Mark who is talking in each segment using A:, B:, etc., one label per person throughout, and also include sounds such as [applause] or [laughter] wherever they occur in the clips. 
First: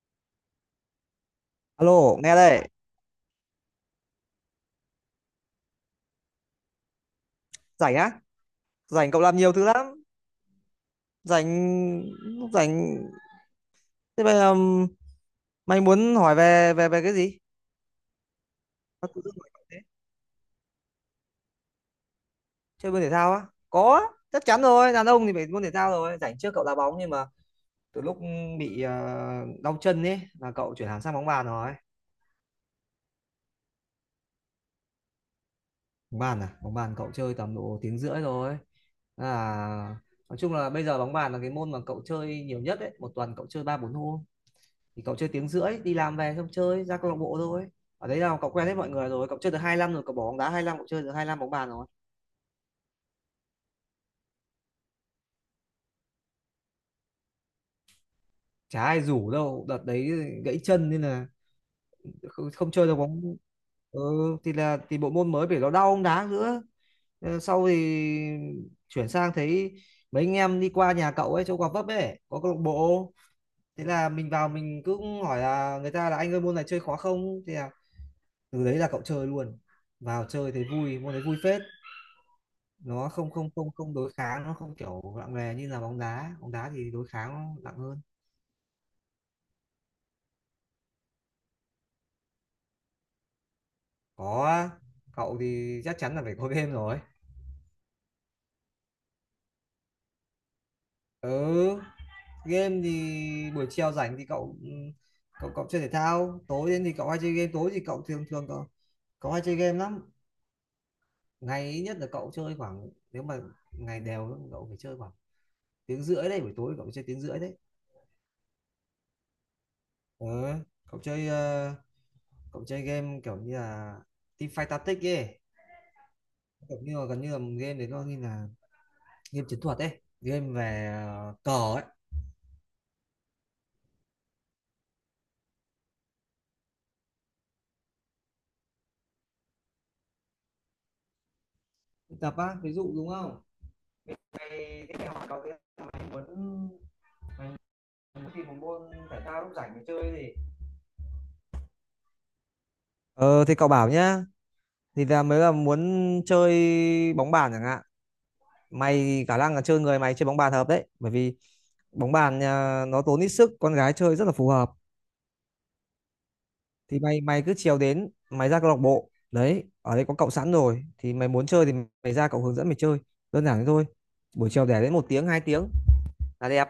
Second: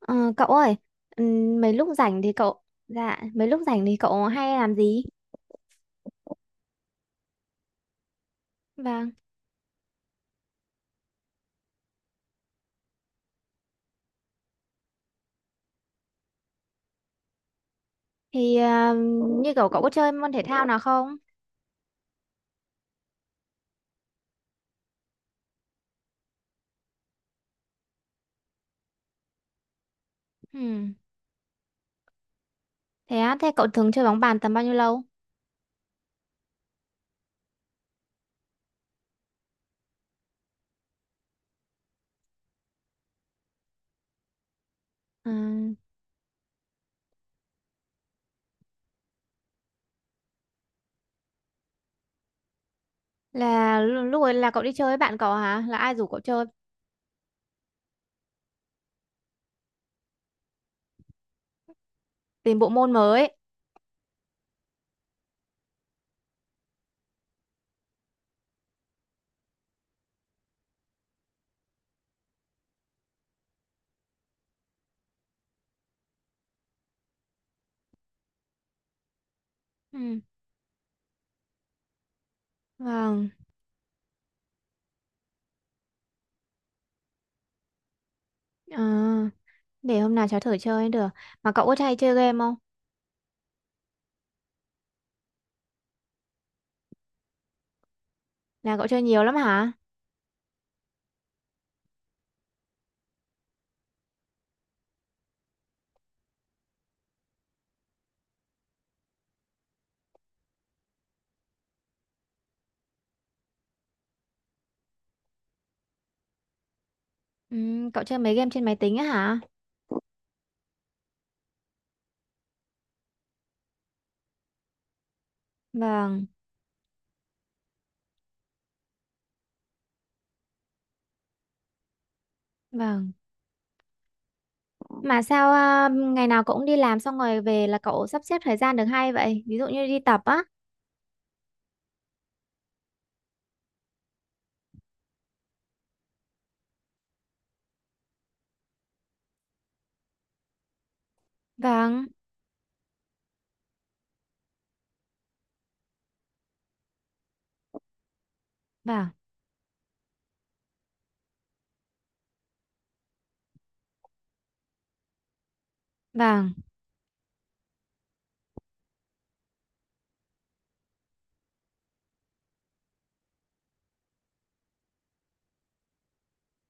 A: Ờ, Cậu ơi,
B: Alo, nghe đây,
A: mấy lúc rảnh thì cậu hay làm gì?
B: rảnh á? Rảnh
A: Vâng,
B: cậu làm nhiều thứ lắm, rảnh rảnh thế bây giờ mày muốn hỏi về về về cái gì?
A: thì
B: Tao tự dưng hỏi
A: như
B: cậu
A: cậu
B: thế.
A: cậu có chơi môn thể thao nào không?
B: Chơi môn thể thao á? Có, chắc chắn rồi, đàn ông thì phải môn thể thao rồi, rảnh trước cậu đá bóng nhưng mà từ lúc bị đau chân ấy là cậu chuyển
A: Ừm,
B: hẳn sang bóng bàn rồi.
A: Thế á, thế cậu thường chơi bóng bàn tầm bao nhiêu lâu?
B: Bóng bàn à? Bóng bàn cậu chơi tầm độ tiếng rưỡi rồi. À, nói chung là bây giờ bóng bàn là cái môn mà cậu chơi nhiều nhất đấy, một tuần cậu chơi 3 4 hôm. Thì cậu chơi
A: Ờ,
B: tiếng rưỡi, đi làm về xong chơi ra câu lạc bộ thôi. Ở đấy là cậu quen hết mọi người rồi, cậu chơi được 2 năm rồi, cậu bỏ bóng đá 2 năm, cậu chơi được hai năm bóng bàn rồi.
A: là lúc ấy là cậu đi chơi với bạn cậu hả? Là ai rủ cậu chơi
B: Chả ai rủ đâu, đợt đấy gãy chân nên là không,
A: tìm bộ
B: không chơi
A: môn
B: được
A: mới?
B: bóng. Ừ, thì bộ môn mới phải, nó đau bóng đá nữa. Ờ, sau thì chuyển sang thấy mấy anh em đi qua nhà cậu ấy chỗ Gò Vấp ấy có câu lạc bộ. Thế là mình vào mình cứ hỏi là người ta là anh ơi môn này chơi khó không, thì là từ đấy là cậu chơi luôn.
A: Ừm,
B: Vào chơi thấy vui, môn đấy vui phết. Nó
A: Vâng,
B: không không không không đối kháng, nó không kiểu nặng nề như là bóng đá, bóng đá thì đối kháng nó nặng hơn.
A: ờ, để hôm nào cháu thử chơi được. Mà cậu có hay chơi game không?
B: Có, cậu thì chắc chắn là phải có [laughs] game rồi.
A: Là cậu chơi nhiều lắm hả?
B: Ừ, game thì buổi chiều rảnh thì cậu cậu chơi thể thao, tối đến thì cậu hay chơi game, tối thì cậu thường thường cậu cậu hay chơi game lắm. Ngày ít nhất là cậu chơi khoảng, nếu mà ngày đều cậu phải chơi khoảng tiếng rưỡi đấy, buổi tối cậu phải chơi tiếng rưỡi đấy.
A: Cậu chơi mấy game trên máy tính á hả?
B: Ừ. Cậu chơi cậu chơi game kiểu như là Teamfight Tactics ấy,
A: Vâng,
B: kiểu như là gần như là game đấy, nó như là game chiến thuật ấy, game về cờ ấy.
A: vâng. Mà sao à, ngày nào cậu cũng đi làm xong rồi về là cậu sắp xếp thời gian được hay vậy? Ví dụ như đi tập á.
B: Tập á, ví dụ đúng không? Mày, thế mày hỏi cậu thế, mày muốn, mày tìm một môn thể thao lúc rảnh để chơi gì?
A: Vâng,
B: Ờ thì cậu bảo nhá. Thì là mới là muốn chơi bóng bàn chẳng hạn.
A: vâng,
B: Mày khả năng là chơi, người mày chơi bóng bàn hợp đấy. Bởi vì bóng bàn à, nó tốn ít sức, con gái chơi rất là phù hợp.
A: vâng.
B: Thì mày mày cứ chiều đến mày ra câu lạc bộ đấy, ở đây có cậu sẵn rồi, thì mày muốn chơi thì mày ra cậu hướng dẫn mày chơi, đơn giản thế thôi. Buổi chiều để đến một tiếng hai tiếng là đẹp.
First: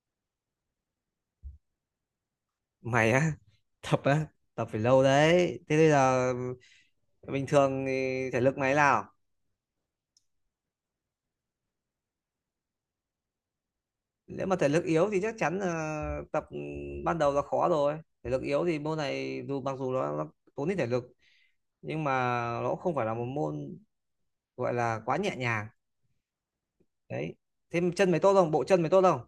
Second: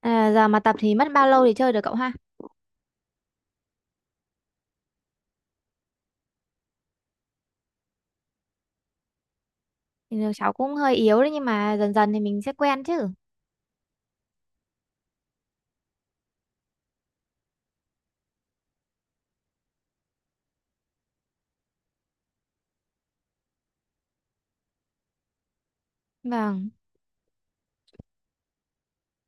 A: À, giờ mà tập thì mất bao lâu để chơi được cậu ha?
B: Mày á? [laughs] Tập á? Tập phải lâu đấy, thế bây giờ bình thường thì thể lực mày nào?
A: Thì cháu cũng hơi yếu đấy nhưng mà dần dần thì mình sẽ quen chứ.
B: Nếu mà thể lực yếu thì chắc chắn là tập ban đầu là khó rồi, thể lực yếu thì môn này dù mặc dù nó tốn ít thể lực, nhưng mà nó cũng không phải là một môn gọi là quá nhẹ nhàng.
A: Vâng.
B: Đấy, thế chân mày tốt không, bộ chân mày tốt không?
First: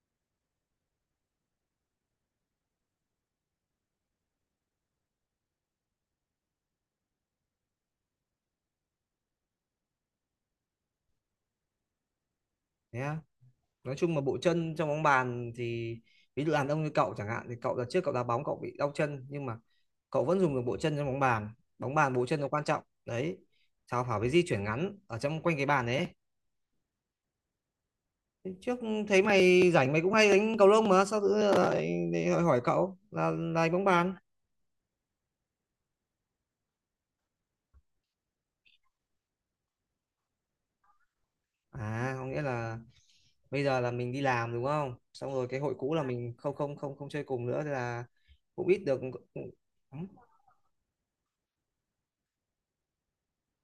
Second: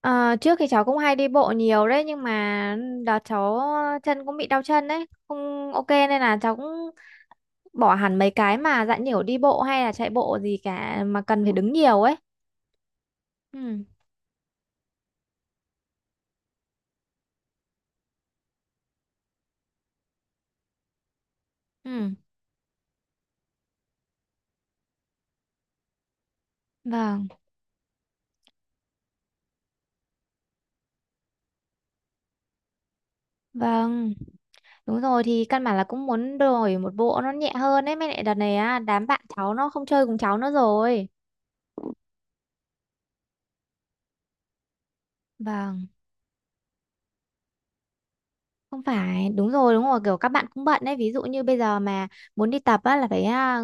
A: Ờ, Trước thì cháu cũng hay đi bộ nhiều đấy nhưng mà đợt cháu chân cũng bị đau chân đấy. Không ok nên là cháu cũng bỏ hẳn mấy cái mà dạng nhiều đi bộ hay là chạy bộ gì cả mà cần phải đứng nhiều ấy.
B: Thế á?
A: Ừ,
B: Nói chung mà bộ chân trong bóng bàn thì ví dụ đàn ông như cậu chẳng hạn thì cậu đợt trước cậu đá bóng cậu bị đau chân, nhưng mà cậu vẫn dùng được bộ chân trong bóng bàn, bóng bàn
A: ừ.
B: bộ chân nó quan trọng đấy. Sao phải, với di chuyển ngắn ở trong quanh cái bàn đấy.
A: Vâng,
B: Trước thấy mày rảnh mày cũng hay đánh cầu lông, mà sao tự nhiên lại lại hỏi hỏi cậu là bóng
A: vâng.
B: bàn?
A: Đúng rồi thì căn bản là cũng muốn đổi một bộ nó nhẹ hơn ấy. Mới lại đợt này á, đám bạn cháu nó không chơi cùng cháu nữa rồi.
B: À, có nghĩa là bây giờ là mình đi làm đúng không, xong rồi cái hội
A: Vâng,
B: cũ là mình không không không không chơi cùng nữa, thế là cũng ít
A: không
B: được.
A: phải,
B: Ừ,
A: đúng rồi, kiểu các bạn cũng bận đấy. Ví dụ như bây giờ mà muốn đi tập á, là phải à,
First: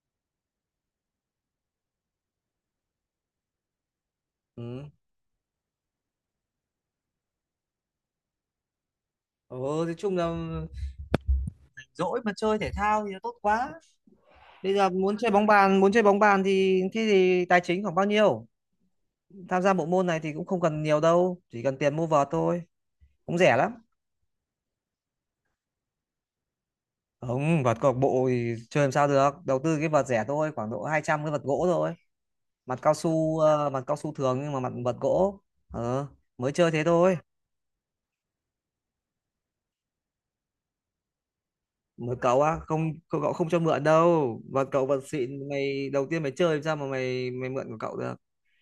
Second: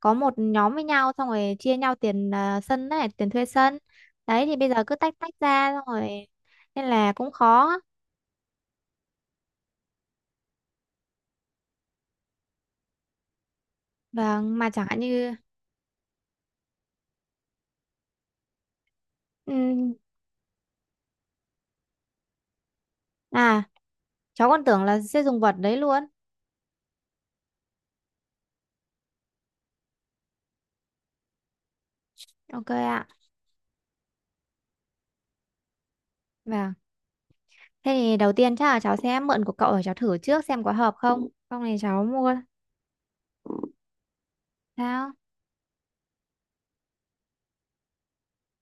A: có một nhóm với nhau xong rồi chia nhau tiền à, sân này, tiền thuê sân. Đấy thì bây giờ cứ tách tách ra xong rồi nên là cũng khó.
B: Ừ, nói chung là dỗi mà chơi thể thao thì tốt quá.
A: Vâng, mà
B: Bây
A: chẳng
B: giờ
A: hạn
B: muốn chơi
A: như...
B: bóng bàn, muốn chơi bóng bàn thì thế thì tài chính khoảng bao nhiêu? Tham gia bộ
A: ừm,
B: môn này thì cũng không cần nhiều đâu, chỉ cần tiền mua vợt thôi, cũng rẻ
A: À,
B: lắm.
A: cháu còn tưởng là sẽ dùng vật đấy luôn.
B: Không, vợt câu lạc bộ thì chơi làm sao được, đầu tư cái vợt rẻ thôi, khoảng độ 200, cái vợt gỗ thôi.
A: Ok
B: Mặt cao
A: ạ.
B: su mặt cao su thường nhưng mà mặt vợt gỗ. Ờ, mới chơi
A: Vâng.
B: thế thôi.
A: Thế thì đầu tiên chắc là cháu sẽ mượn của cậu để cháu thử trước xem có hợp không. Xong này cháu
B: Mới
A: mua.
B: cậu á, không cậu, cậu không cho mượn đâu. Vợt cậu vợt
A: Sao?
B: xịn, mày đầu tiên mày chơi làm sao mà mày mày mượn của cậu được.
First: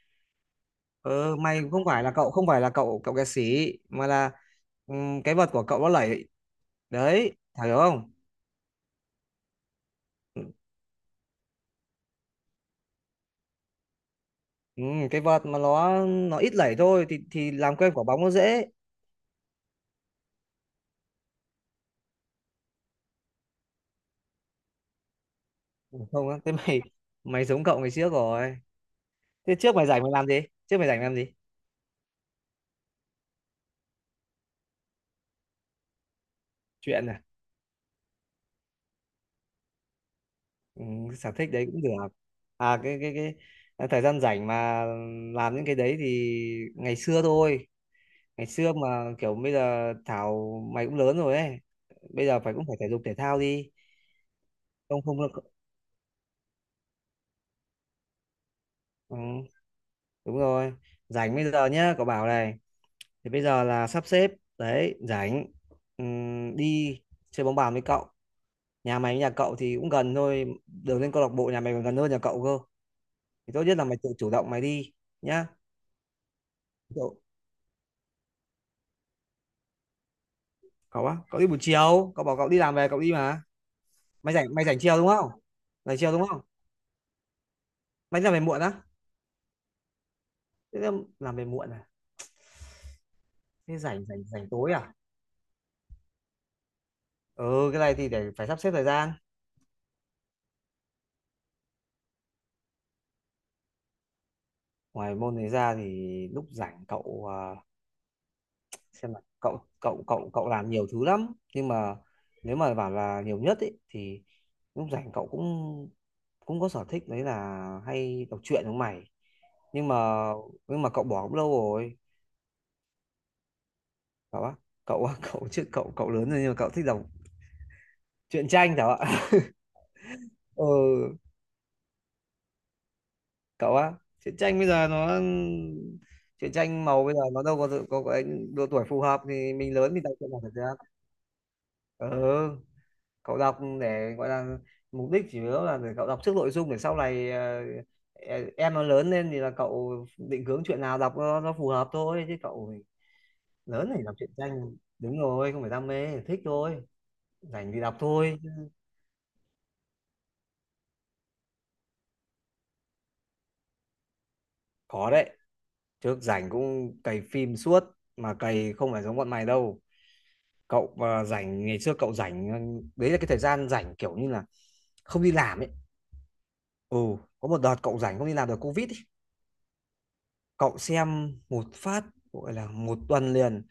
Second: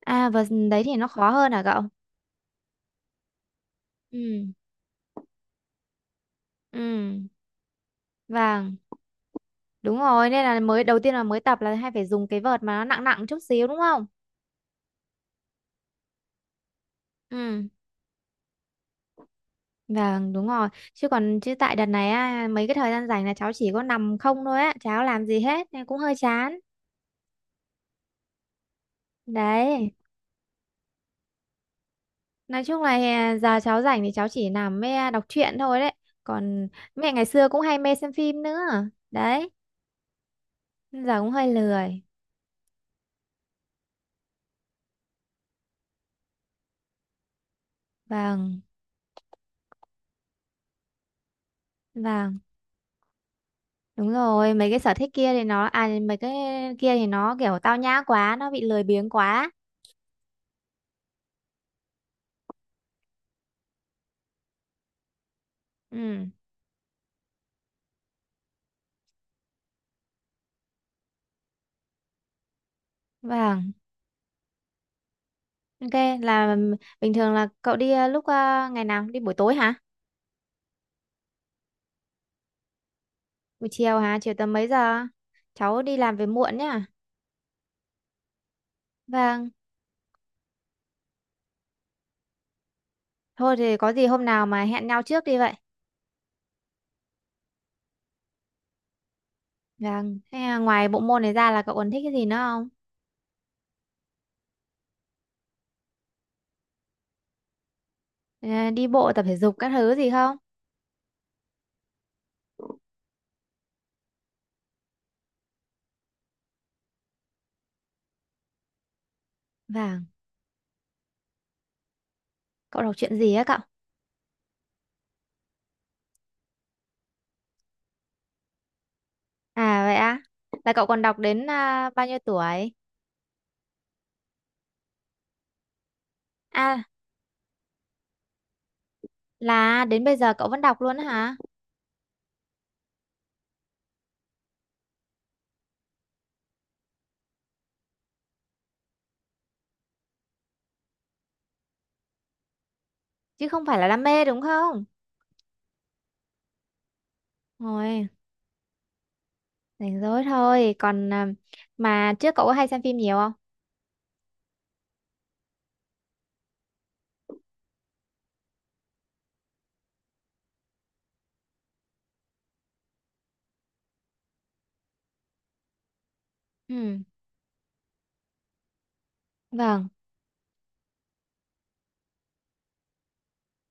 A: À và đấy thì nó khó
B: Ờ,
A: hơn
B: mày
A: hả cậu?
B: không phải là cậu không phải là cậu cậu kẹt xỉ mà là
A: Ừ.
B: cái vợt của cậu nó lẩy,
A: Ừ.
B: đấy Thảo hiểu không?
A: Vâng. Đúng rồi. Nên là mới đầu tiên là mới tập là hay phải dùng cái vợt mà nó nặng nặng chút xíu đúng không?
B: Cái vợt mà nó ít lẩy thôi thì
A: Ừ.
B: làm quen quả bóng nó dễ.
A: Vâng, đúng rồi. Chứ tại đợt này á, mấy cái thời gian rảnh là cháu chỉ có nằm không thôi á. Cháu làm gì hết nên cũng
B: Ừ,
A: hơi
B: không á, thế
A: chán.
B: mày mày giống cậu ngày trước rồi. Thế trước mày
A: Đấy.
B: rảnh mày làm gì, trước mày rảnh làm gì?
A: Nói chung là giờ cháu rảnh thì cháu chỉ nằm mê đọc truyện thôi đấy. Còn
B: Chuyện
A: mẹ
B: à?
A: ngày xưa cũng hay mê xem phim nữa. Đấy. Giờ cũng
B: Sở
A: hơi
B: thích đấy cũng được.
A: lười.
B: À, cái thời gian rảnh mà làm những cái đấy thì ngày xưa thôi, ngày
A: Vâng,
B: xưa mà kiểu bây giờ Thảo mày cũng lớn rồi ấy, bây
A: vâng,
B: giờ phải cũng phải thể dục thể thao đi.
A: đúng rồi, mấy cái sở
B: Không,
A: thích
B: không được.
A: kia thì nó à, mấy cái kia thì nó kiểu tao nhã quá, nó bị lười biếng
B: Ừ,
A: quá.
B: đúng rồi. Rảnh bây giờ nhá, cậu bảo này, thì bây giờ là sắp xếp, đấy rảnh.
A: Ừ,
B: Đi chơi bóng bàn với cậu, nhà mày với nhà cậu thì cũng gần thôi, đường lên câu lạc bộ nhà mày còn gần hơn nhà cậu cơ, thì tốt
A: vâng.
B: nhất là mày tự chủ động mày đi nhá.
A: Ok, là bình
B: cậu
A: thường là cậu đi lúc ngày nào đi buổi tối hả?
B: cậu á, cậu đi buổi chiều, cậu bảo cậu đi làm về cậu đi mà.
A: Buổi chiều hả, chiều
B: mày
A: tầm
B: rảnh mày
A: mấy
B: rảnh chiều
A: giờ?
B: đúng không?
A: Cháu đi
B: Rảnh chiều
A: làm về
B: đúng không?
A: muộn nhá.
B: Mày đi làm về muộn á?
A: Vâng.
B: Thế làm về muộn à?
A: Thôi thì
B: Thế
A: có
B: rảnh
A: gì hôm
B: rảnh
A: nào
B: rảnh
A: mà
B: tối
A: hẹn
B: à?
A: nhau trước đi vậy.
B: Ừ, cái này thì để phải sắp xếp thời gian.
A: Vâng, thế à, ngoài bộ môn này ra là cậu còn thích cái gì nữa không?
B: Ngoài môn này ra thì lúc rảnh cậu à,
A: Ờ, Đi bộ
B: xem là
A: tập thể dục
B: cậu
A: các thứ
B: cậu
A: gì
B: cậu
A: không?
B: cậu làm nhiều thứ lắm, nhưng mà nếu mà bảo là nhiều nhất ấy thì lúc rảnh cậu cũng cũng có sở thích đấy là hay đọc truyện giống mày. Nhưng mà
A: Vâng,
B: nhưng mà cậu bỏ cũng lâu rồi.
A: cậu đọc truyện gì á cậu?
B: Cậu á, cậu [laughs] cậu chứ cậu cậu lớn rồi, nhưng mà cậu thích đọc truyện tranh hả ạ?
A: À vậy á?
B: [laughs]
A: Là cậu còn đọc
B: Ừ,
A: đến à, bao nhiêu tuổi?
B: cậu á, truyện tranh bây giờ nó truyện
A: À,
B: tranh màu bây giờ nó đâu có có cái độ tuổi phù hợp, thì mình
A: là
B: lớn thì
A: đến
B: đọc
A: bây
B: truyện
A: giờ
B: nào
A: cậu
B: phải
A: vẫn
B: ra.
A: đọc luôn á hả?
B: Ừ, cậu đọc để gọi là, mục đích chủ yếu là để cậu đọc trước nội dung để sau này em nó lớn lên thì là cậu định hướng chuyện nào đọc nó phù hợp thôi, chứ cậu
A: Chứ không phải là
B: lớn này
A: đam
B: đọc
A: mê
B: truyện
A: đúng
B: tranh
A: không?
B: đúng rồi không phải đam mê, thích thôi, rảnh thì đọc
A: Rồi,
B: thôi.
A: rảnh rỗi thôi. Còn à, mà trước cậu có hay xem phim nhiều không?
B: Khó đấy, trước rảnh cũng cày phim suốt, mà cày không phải giống bọn mày đâu. Cậu à, rảnh ngày xưa cậu rảnh đấy là cái thời gian rảnh kiểu như là không đi làm ấy.
A: Ừ,
B: Ừ, có một đợt cậu rảnh không đi làm được, COVID ấy.
A: vâng.
B: Cậu xem một phát, gọi là một tuần liền.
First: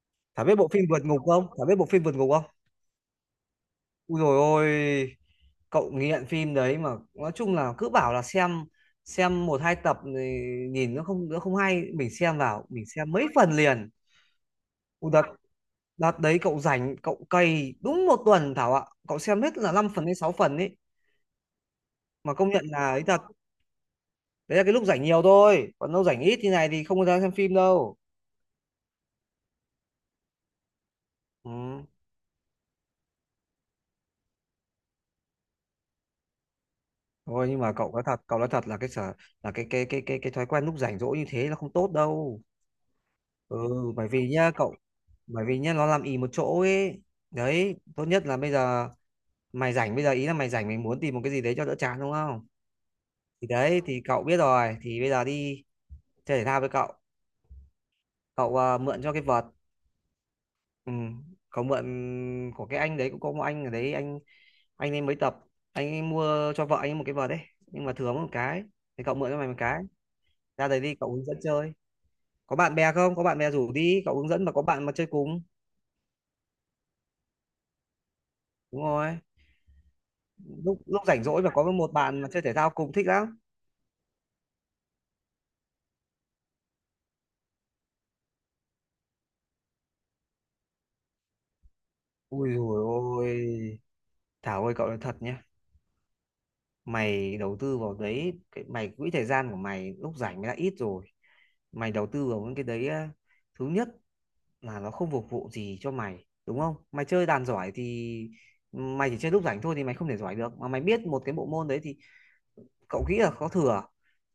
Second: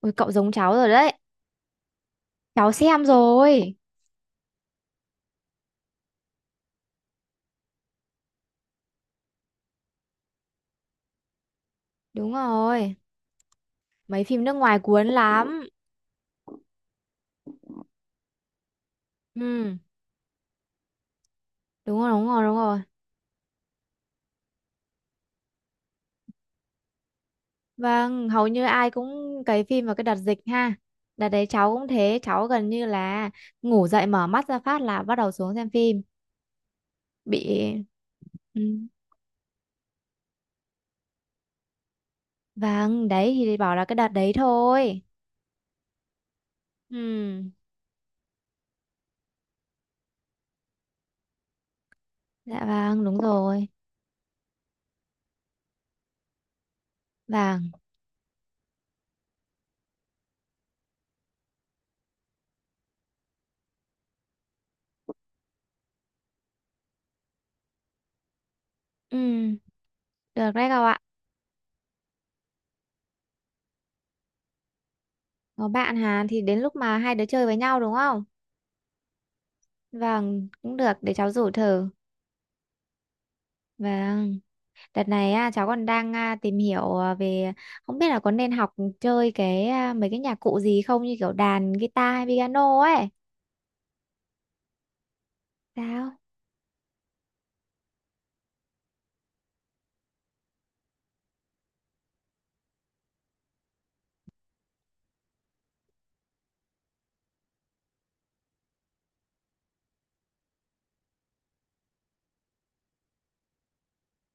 A: Ôi cậu
B: Thảo
A: giống
B: biết bộ
A: cháu
B: phim
A: rồi
B: vượt
A: đấy.
B: ngục không? Thảo biết bộ phim vượt ngục không?
A: Cháu xem rồi.
B: Ui rồi ôi, cậu nghiện phim đấy, mà nói chung là cứ bảo là xem một hai tập thì nhìn nó không, nó không hay, mình
A: Đúng
B: xem vào mình
A: rồi.
B: xem mấy phần liền.
A: Mấy phim nước ngoài cuốn
B: Ui đợt
A: lắm.
B: đợt đấy cậu rảnh cậu cày đúng một tuần Thảo ạ, cậu xem hết là
A: Ừ,
B: 5 phần đến 6 phần ấy.
A: đúng rồi, đúng
B: Mà
A: rồi,
B: công
A: đúng
B: nhận
A: rồi.
B: là ấy thật, đấy là cái lúc rảnh nhiều thôi, còn lúc rảnh ít như này thì không có ra xem phim đâu.
A: Vâng, hầu như ai cũng cày phim vào cái đợt dịch ha. Đợt đấy cháu
B: Ừ,
A: cũng thế, cháu gần như là ngủ dậy mở mắt ra phát là bắt đầu xuống xem phim
B: thôi nhưng
A: bị.
B: mà cậu nói thật, cậu nói
A: Ừ.
B: thật là cái sở là cái thói quen lúc rảnh rỗi như thế là không tốt đâu.
A: Vâng, đấy thì
B: Ừ,
A: bảo là cái đợt
B: bởi vì
A: đấy
B: nhá cậu,
A: thôi.
B: bởi vì nhá nó làm ì một chỗ ấy.
A: Ừ.
B: Đấy tốt nhất là bây giờ mày rảnh, bây giờ ý là mày rảnh mày muốn tìm một cái gì đấy cho đỡ chán đúng không?
A: Dạ vâng, đúng
B: Thì
A: rồi.
B: đấy thì cậu biết rồi, thì bây giờ đi chơi thể thao với cậu.
A: Vâng.
B: Cậu à, mượn cho cái vợt. Ừ. Cậu mượn của cái anh đấy, cũng có một anh ở đấy, anh ấy mới tập, anh ấy mua cho vợ anh ấy một cái vợt đấy, nhưng mà thừa mất một cái, thì cậu
A: Ừ.
B: mượn cho mày một cái.
A: Được
B: Ra
A: đấy
B: đấy
A: cậu
B: đi
A: ạ.
B: cậu hướng dẫn chơi, có bạn bè không, có bạn bè rủ đi cậu hướng dẫn mà có bạn mà chơi cùng.
A: Có bạn Hàn thì đến lúc mà hai đứa chơi với nhau đúng không?
B: Đúng rồi,
A: Vâng, cũng
B: lúc
A: được
B: lúc
A: để
B: rảnh
A: cháu
B: rỗi
A: rủ
B: và có
A: thử.
B: một bạn mà chơi thể thao cùng thích lắm.
A: Vâng. Đợt này á, cháu còn đang à, tìm hiểu à, về không biết là có nên học chơi cái à, mấy cái nhạc cụ gì không như kiểu đàn guitar hay
B: Ui dồi
A: piano ấy.
B: ôi Thảo ơi, cậu nói thật nhá,
A: Sao?
B: mày đầu tư vào đấy mày, quỹ thời gian của mày lúc rảnh mày đã ít rồi, mày đầu tư vào những cái đấy, thứ nhất là nó không phục vụ gì cho mày đúng không, mày chơi đàn giỏi thì mày chỉ chơi lúc rảnh thôi thì mày không thể giỏi được, mà mày biết một cái bộ môn đấy thì cậu nghĩ là có thừa,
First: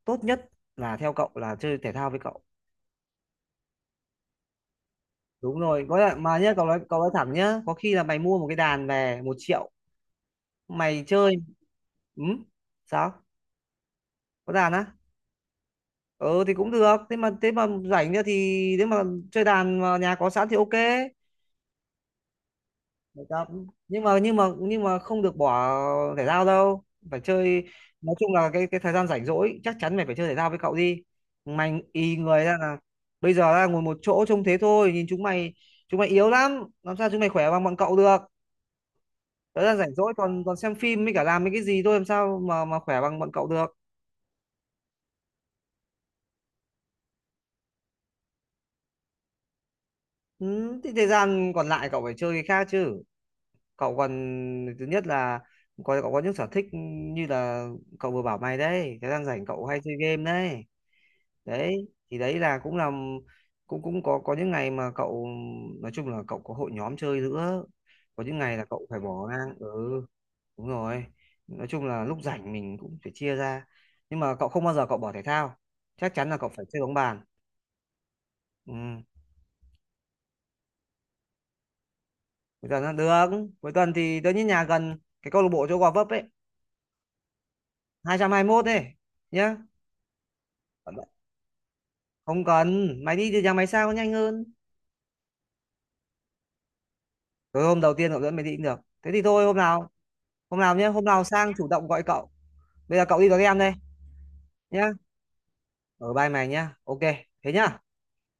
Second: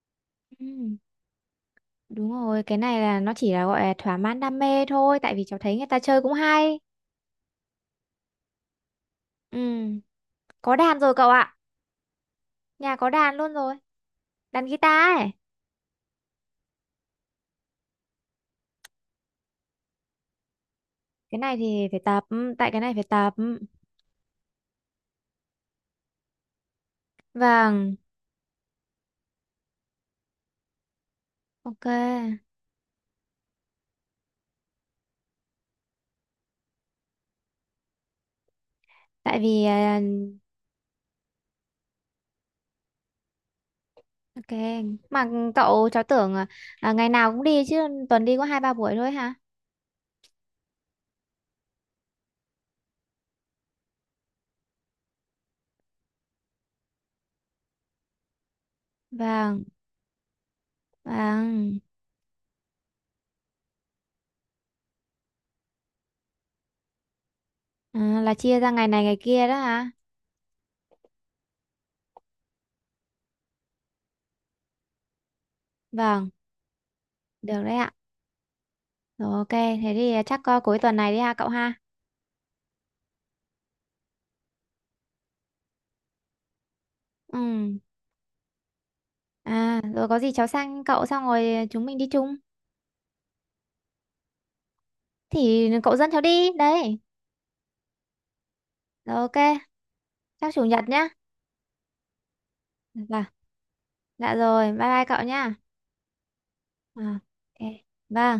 B: tốt nhất là
A: Ừ.
B: theo cậu là chơi thể thao với
A: Đúng
B: cậu.
A: rồi, cái này là nó chỉ là gọi là thỏa mãn đam mê thôi, tại vì cháu
B: Đúng
A: thấy
B: rồi,
A: người
B: có
A: ta
B: lẽ
A: chơi cũng
B: mà nhá,
A: hay.
B: cậu nói thẳng nhá, có khi là mày mua một cái đàn về 1 triệu
A: Ừ, có đàn
B: mày
A: rồi cậu
B: chơi.
A: ạ.
B: Ừ?
A: Nhà có
B: Sao
A: đàn luôn rồi.
B: có
A: Đàn
B: đàn á?
A: guitar ấy.
B: Ừ thì cũng được, thế mà rảnh nữa thì nếu mà chơi đàn mà nhà có sẵn thì ok.
A: Cái này thì phải tập, tại cái này phải
B: Bài
A: tập.
B: tập nhưng mà không được bỏ thể thao đâu, phải chơi.
A: Vâng,
B: Nói chung là cái thời gian rảnh rỗi chắc chắn mày phải chơi thể thao với cậu đi, mày
A: ok.
B: y người ra là bây giờ ra ngồi một chỗ trông thế thôi, nhìn chúng mày, chúng mày yếu lắm làm sao chúng mày khỏe bằng bọn cậu được.
A: Tại vì
B: Thời gian rảnh
A: à,
B: rỗi còn còn xem phim với cả làm mấy cái gì thôi, làm sao mà khỏe bằng bọn cậu được.
A: ok, mà cậu cháu tưởng à, ngày nào cũng đi chứ tuần đi có hai ba buổi thôi hả?
B: Ừ, thì thời gian còn lại cậu phải chơi cái khác chứ. Cậu còn, thứ nhất là có cậu có những sở thích như là cậu vừa bảo mày đấy, thời gian rảnh
A: Vâng,
B: cậu hay chơi game đấy.
A: vâng.
B: Đấy thì đấy là cũng cũng có những ngày mà cậu, nói chung là cậu có hội nhóm chơi nữa.
A: À,
B: Có
A: là
B: những ngày
A: chia
B: là
A: ra
B: cậu
A: ngày
B: phải
A: này ngày
B: bỏ
A: kia
B: ngang.
A: đó
B: Ừ,
A: hả?
B: đúng rồi, nói chung là lúc rảnh mình cũng phải chia ra, nhưng mà cậu không bao giờ cậu bỏ thể thao, chắc
A: Vâng,
B: chắn là cậu phải chơi bóng bàn.
A: được đấy ạ.
B: Ừ,
A: Rồi ok, thế thì chắc à, cuối tuần này đi ha cậu ha.
B: cuối tuần là được. Cuối tuần thì tớ nhất nhà gần cái câu lạc bộ chỗ Gò Vấp ấy, hai
A: Ừ.
B: 221 ấy nhá.
A: À, rồi có gì cháu sang cậu xong rồi chúng mình đi chung.
B: Không cần, mày đi từ nhà mày sang có nhanh hơn.
A: Thì cậu dẫn cháu đi. Đấy.
B: Rồi hôm đầu tiên cậu dẫn mày đi cũng được, thế
A: Rồi
B: thì thôi hôm
A: ok.
B: nào,
A: Chắc chủ nhật
B: nhé, hôm
A: nhá.
B: nào sang chủ động gọi cậu. Bây giờ cậu
A: Vâng,
B: đi vào game đây
A: dạ rồi, bye
B: nhá,
A: bye cậu nhá.
B: ở vai mày nhá ok,
A: À,
B: thế nhá.
A: ok. Vâng.